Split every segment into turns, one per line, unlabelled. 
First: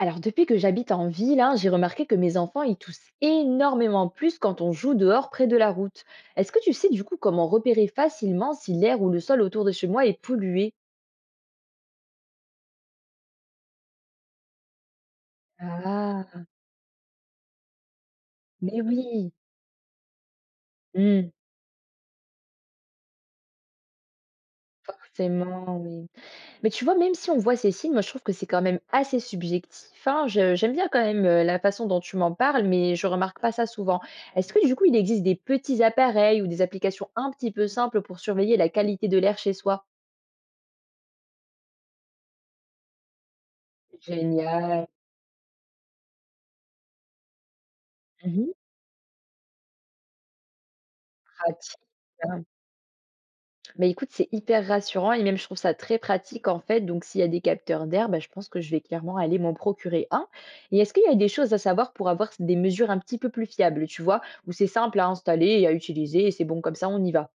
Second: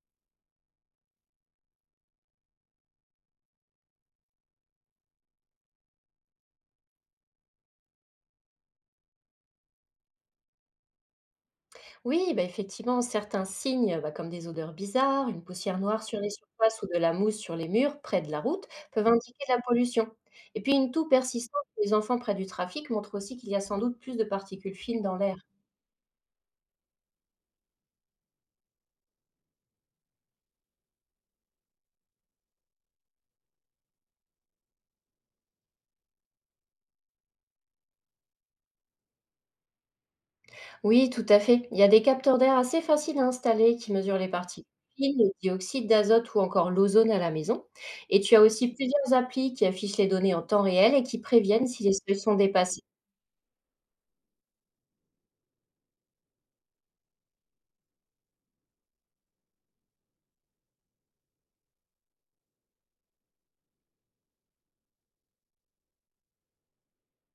Alors, depuis que j'habite en ville, hein, j'ai remarqué que mes enfants, ils toussent énormément plus quand on joue dehors près de la route. Est-ce que tu sais du coup comment repérer facilement si l'air ou le sol autour de chez moi est pollué?
Oui, bah, effectivement, certains signes, bah, comme des odeurs bizarres, une poussière noire sur les
Ah,
surfaces ou de la mousse sur les murs près de la route,
mais
peuvent
oui.
indiquer de la pollution. Et puis une toux
Hmm,
persistante des enfants près du trafic montre aussi qu'il y a sans doute plus de particules fines dans l'air.
forcément, oui. Mais tu vois, même si on voit ces signes, moi je trouve que c'est quand même assez subjectif, hein. J'aime bien quand même la façon dont tu m'en parles, mais je remarque pas ça souvent. Est-ce que du coup, il existe des petits appareils ou des applications un petit peu simples pour surveiller la qualité de l'air chez soi?
Oui, tout à fait. Il y a des capteurs d'air assez faciles à installer qui mesurent les particules
Génial.
fines, le dioxyde d'azote ou encore l'ozone à la maison. Et tu as aussi plusieurs applis qui affichent les données en temps réel et qui préviennent
Pratique,
si les seuils sont
hein.
dépassés.
Mais écoute, c'est hyper rassurant et même je trouve ça très pratique en fait. Donc s'il y a des capteurs d'air, bah, je pense que je vais clairement aller m'en procurer un. Et est-ce qu'il y a des choses à savoir pour avoir des mesures un petit peu plus fiables, tu vois, où c'est simple à installer et à utiliser et c'est bon comme ça, on y va?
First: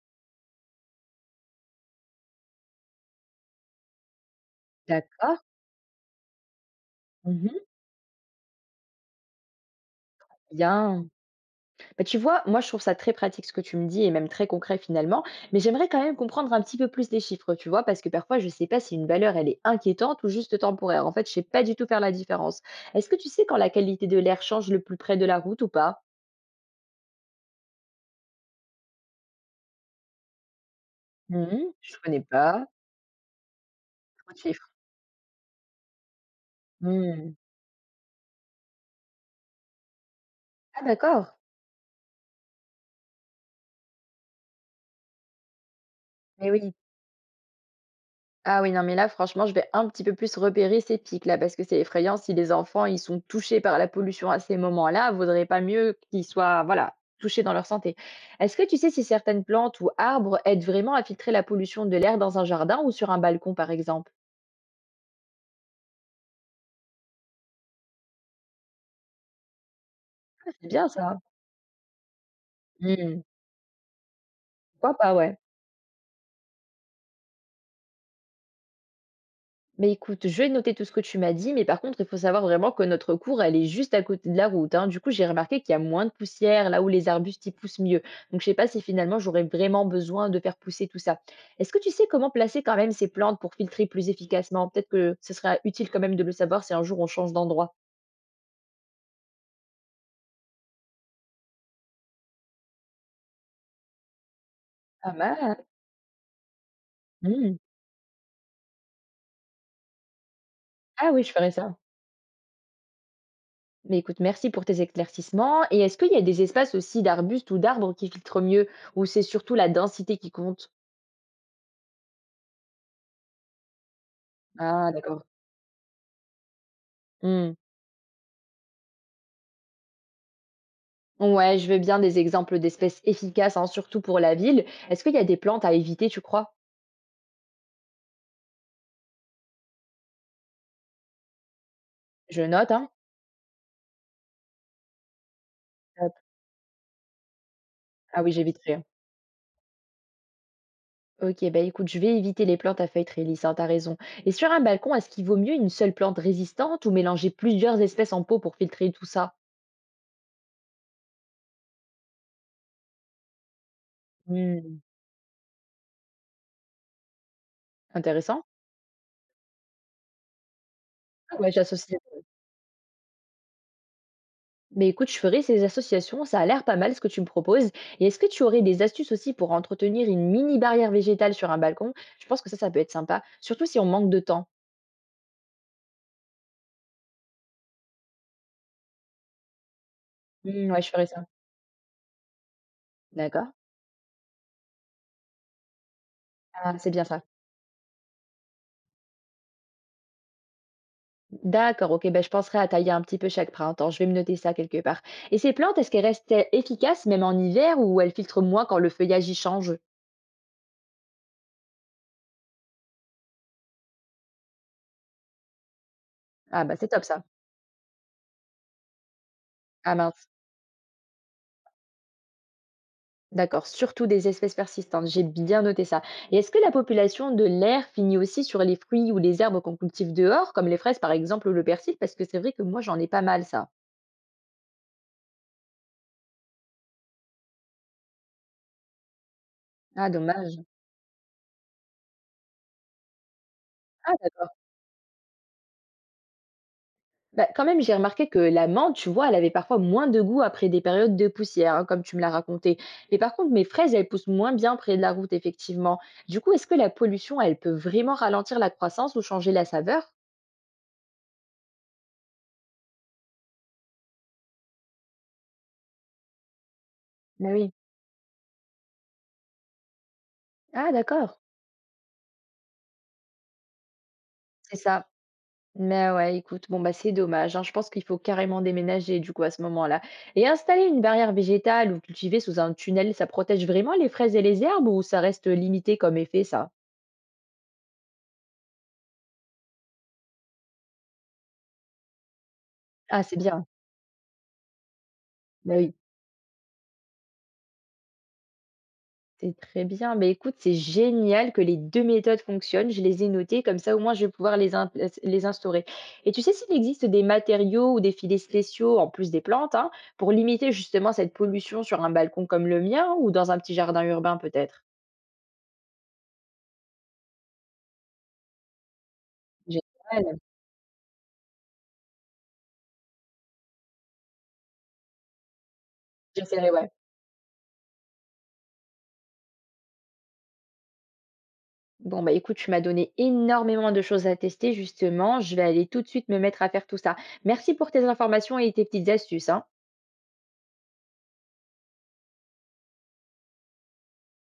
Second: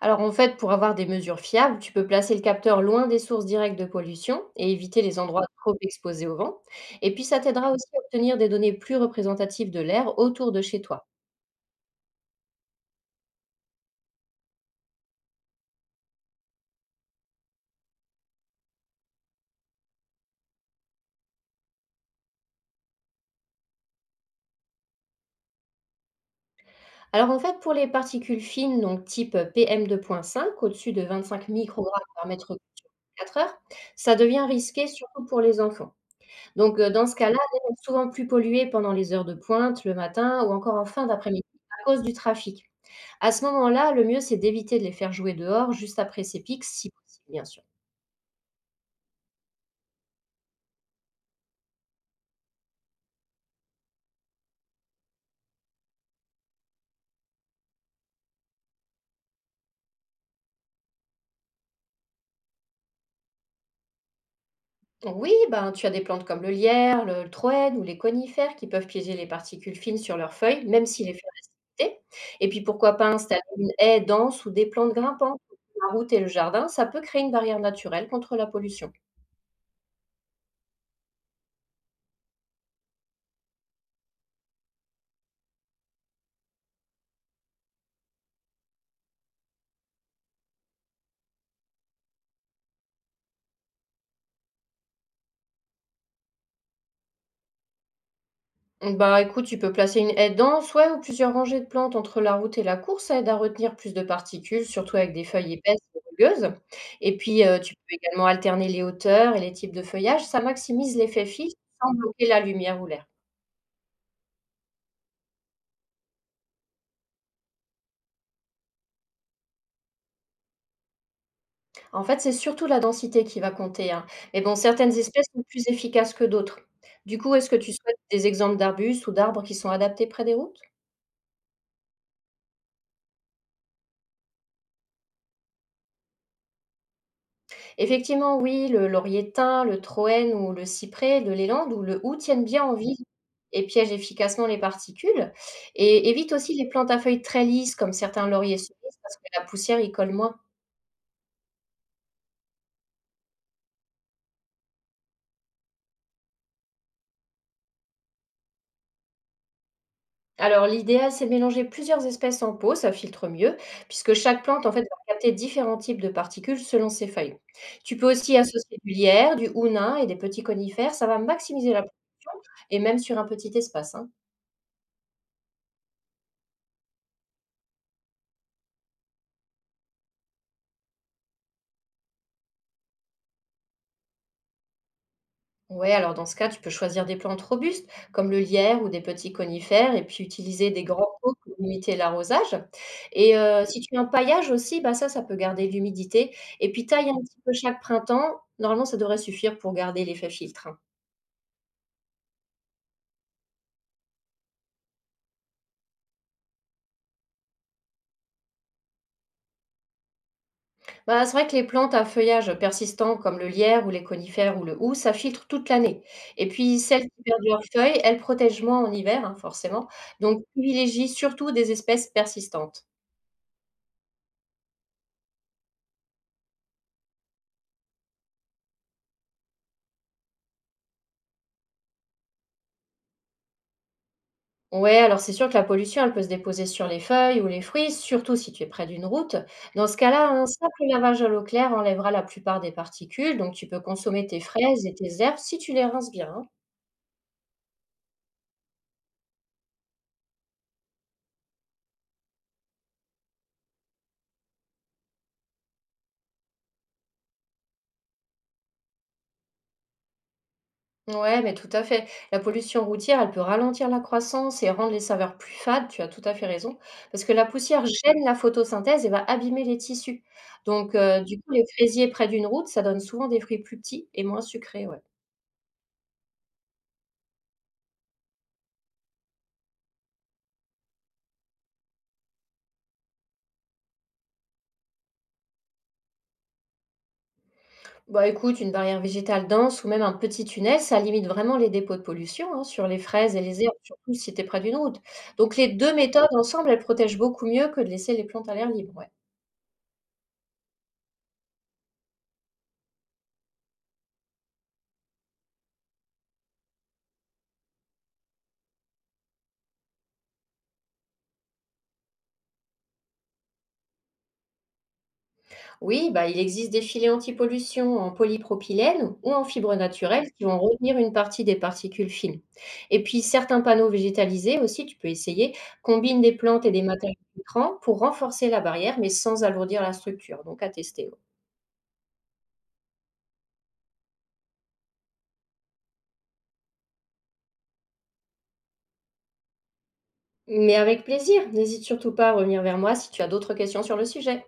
Alors en fait, pour avoir des mesures fiables, tu peux placer le capteur loin des sources directes de pollution et éviter les
D'accord.
endroits trop exposés au vent. Et puis ça
Mmh.
t'aidera aussi à obtenir des données plus représentatives de l'air autour de chez toi.
Bien. Bah, tu vois, moi, je trouve ça très pratique ce que tu me dis et même très concret finalement, mais j'aimerais quand même comprendre un petit peu plus les chiffres, tu vois, parce que parfois, je ne sais pas si une valeur, elle est inquiétante ou juste temporaire. En fait, je sais pas du tout faire la différence. Est-ce que tu sais quand la qualité de l'air change le plus près de la route ou pas?
Alors en fait, pour les particules fines, donc type PM2.5, au-dessus de 25
Mmh, je
microgrammes
connais
par mètre cube
pas.
sur 4 heures, ça
Trop de
devient
chiffres.
risqué surtout pour les enfants. Donc dans ce
Mmh.
cas-là, l'air est souvent plus pollué pendant les heures de pointe, le matin ou encore
Ah
en fin
d'accord,
d'après-midi à cause du trafic. À ce moment-là, le mieux, c'est d'éviter de les faire jouer dehors juste après ces
mais
pics,
oui.
si possible, bien sûr.
Ah oui, non, mais là, franchement, je vais un petit peu plus repérer ces pics là, parce que c'est effrayant si les enfants, ils sont touchés par la pollution à ces moments-là, vaudrait pas mieux qu'ils soient, voilà, touchés dans leur santé. Est-ce que tu sais si certaines plantes ou arbres aident vraiment à filtrer la pollution de l'air dans un jardin ou sur un balcon, par exemple?
Oui, ben, tu as des plantes comme le lierre, le troène ou les conifères qui peuvent piéger les particules fines sur leurs feuilles,
C'est
même
bien
s'il est
ça.
fermenté. Et puis pourquoi pas
Hmm,
installer une haie dense ou des plantes
pourquoi pas, ouais.
grimpantes sur la route et le jardin, ça peut créer une barrière naturelle contre la pollution.
Mais écoute, je vais noter tout ce que tu m'as dit, mais par contre, il faut savoir vraiment que notre cour, elle est juste à côté de la route, hein. Du coup, j'ai remarqué qu'il y a moins de poussière là où les arbustes y poussent mieux. Donc, je sais pas si finalement j'aurais vraiment besoin de faire pousser tout ça. Est-ce que tu sais comment placer quand même ces plantes pour filtrer plus efficacement? Peut-être que ce sera utile quand même de le savoir si un jour on change d'endroit.
Bah écoute, tu peux placer une haie dense, ouais, ou plusieurs rangées de plantes entre la route et la course, ça aide à retenir plus de particules, surtout
Pas
avec des feuilles
mal.
épaisses et rugueuses. Et puis,
Hmm.
tu peux également alterner les hauteurs et les types de feuillage, ça maximise
Ah oui,
l'effet
je ferai
fixe
ça.
sans bloquer la lumière ou l'air.
Mais écoute, merci pour tes éclaircissements. Et est-ce qu'il y a des espaces aussi d'arbustes ou d'arbres qui filtrent mieux, ou c'est surtout la densité qui compte?
En fait, c'est surtout la densité qui va compter, hein. Mais bon,
Ah,
certaines
d'accord.
espèces sont plus efficaces que d'autres. Du coup,
Hmm.
est-ce que tu souhaites des exemples d'arbustes ou d'arbres qui sont adaptés près des routes?
Ouais, je veux bien des exemples d'espèces efficaces, hein, surtout pour la ville. Est-ce qu'il y a des plantes à éviter, tu crois?
Effectivement, oui, le laurier thym, le troène ou le cyprès de l'élande ou le houx
Je
tiennent bien
note,
en
hein.
vie et piègent efficacement les particules, et
Hop.
évite aussi les plantes à feuilles très lisses comme
Ah
certains
oui,
lauriers
j'éviterai, hein.
cerises parce que la poussière y colle moins.
Ok, bah écoute, je vais éviter les plantes à feuilles très lisses, hein, t'as raison. Et sur un balcon, est-ce qu'il vaut mieux une seule plante résistante ou mélanger plusieurs espèces en pot pour filtrer tout ça?
Alors l'idéal, c'est de mélanger plusieurs espèces en pot, ça filtre mieux, puisque chaque plante en
Hmm,
fait va capter différents types de particules selon ses feuilles. Tu peux aussi
intéressant.
associer du lierre, du houx nain et des petits conifères, ça va
Ah ouais,
maximiser la
j'associe.
production et même sur un petit espace, hein.
Mais écoute, je ferai ces associations, ça a l'air pas mal ce que tu me proposes. Et est-ce que tu aurais des astuces aussi pour entretenir une mini barrière végétale sur un balcon? Je pense que ça peut être sympa, surtout si on manque de temps.
Ouais, alors dans ce cas, tu peux choisir des plantes robustes, comme le lierre ou des petits conifères, et puis
Hmm,
utiliser
ouais,
des
je ferai
grands
ça.
pots pour limiter l'arrosage. Et
D'accord.
si tu empaillages aussi, bah ça, ça peut garder l'humidité. Et
Ah,
puis
c'est bien
taille un
ça.
petit peu chaque printemps. Normalement, ça devrait suffire pour garder l'effet filtre, hein.
D'accord, OK, ben, je penserai à tailler un petit peu chaque printemps. Je vais me noter ça quelque part. Et ces plantes, est-ce qu'elles restent e efficaces même en hiver ou elles filtrent moins quand le feuillage y change?
Bah, c'est vrai que les plantes à feuillage persistant, comme le lierre ou les conifères ou le hou, ça filtre toute l'année. Et
Ah bah,
puis
c'est
celles
top ça.
qui perdent leurs feuilles, elles protègent moins en hiver, hein, forcément.
Ah mince,
Donc privilégie surtout des espèces persistantes.
d'accord, surtout des espèces persistantes, j'ai bien noté ça. Et est-ce que la population de l'air finit aussi sur les fruits ou les herbes qu'on cultive dehors, comme les fraises par exemple ou le persil? Parce que c'est vrai que moi j'en ai pas mal ça.
Ouais, alors c'est sûr que la pollution, elle peut se déposer sur les feuilles ou les fruits, surtout si tu es près d'une route. Dans ce
Ah
cas-là, un
dommage.
simple lavage à l'eau claire enlèvera la plupart des particules, donc tu peux
Ah
consommer tes
d'accord.
fraises et tes herbes si tu les rinces bien, hein.
Bah, quand même, j'ai remarqué que la menthe, tu vois, elle avait parfois moins de goût après des périodes de poussière, hein, comme tu me l'as raconté. Mais par contre, mes fraises, elles poussent moins bien près de la route, effectivement. Du coup, est-ce que la pollution, elle peut vraiment ralentir la croissance ou changer la saveur?
Ouais, mais tout à fait. La pollution routière, elle peut ralentir la croissance et rendre les saveurs plus fades, tu as tout à fait raison, parce que la
Mais oui.
poussière gêne la photosynthèse et va abîmer les tissus.
Ah,
Donc, du
d'accord.
coup, les fraisiers près d'une route, ça donne souvent des fruits plus petits et moins
C'est
sucrés, ouais.
ça. Mais ouais, écoute, bon, bah, c'est dommage, hein. Je pense qu'il faut carrément déménager, du coup, à ce moment-là. Et installer une barrière végétale ou cultiver sous un tunnel, ça protège vraiment les fraises et les herbes ou ça reste limité comme effet, ça?
Bah, écoute, une barrière végétale dense ou même un petit tunnel, ça limite vraiment les dépôts de pollution, hein, sur les
Ah, c'est
fraises et les
bien.
herbes, surtout si tu es près d'une route. Donc les
Bah oui.
deux méthodes ensemble, elles protègent beaucoup mieux que de laisser les plantes à l'air libre, ouais.
C'est très bien. Mais écoute, c'est génial que les 2 méthodes fonctionnent. Je les ai notées, comme ça au moins je vais pouvoir les instaurer. Et tu sais s'il existe des matériaux ou des filets spéciaux, en plus des plantes, hein, pour limiter justement cette pollution sur un balcon comme le mien ou dans un petit jardin urbain peut-être?
Oui, bah, il existe des filets anti-pollution en polypropylène ou en fibres naturelles
Génial,
qui vont retenir une partie des particules fines. Et puis certains panneaux végétalisés aussi, tu peux essayer, combinent des plantes
j'essaierai,
et des
ouais.
matériaux filtrants pour renforcer la barrière, mais sans alourdir la structure. Donc à tester, ouais.
Bon, bah écoute, tu m'as donné énormément de choses à tester justement. Je vais aller tout de suite me mettre à faire tout ça. Merci pour tes informations et tes petites astuces, hein.
Mais avec plaisir, n'hésite surtout pas à revenir vers moi si tu as d'autres questions sur le sujet.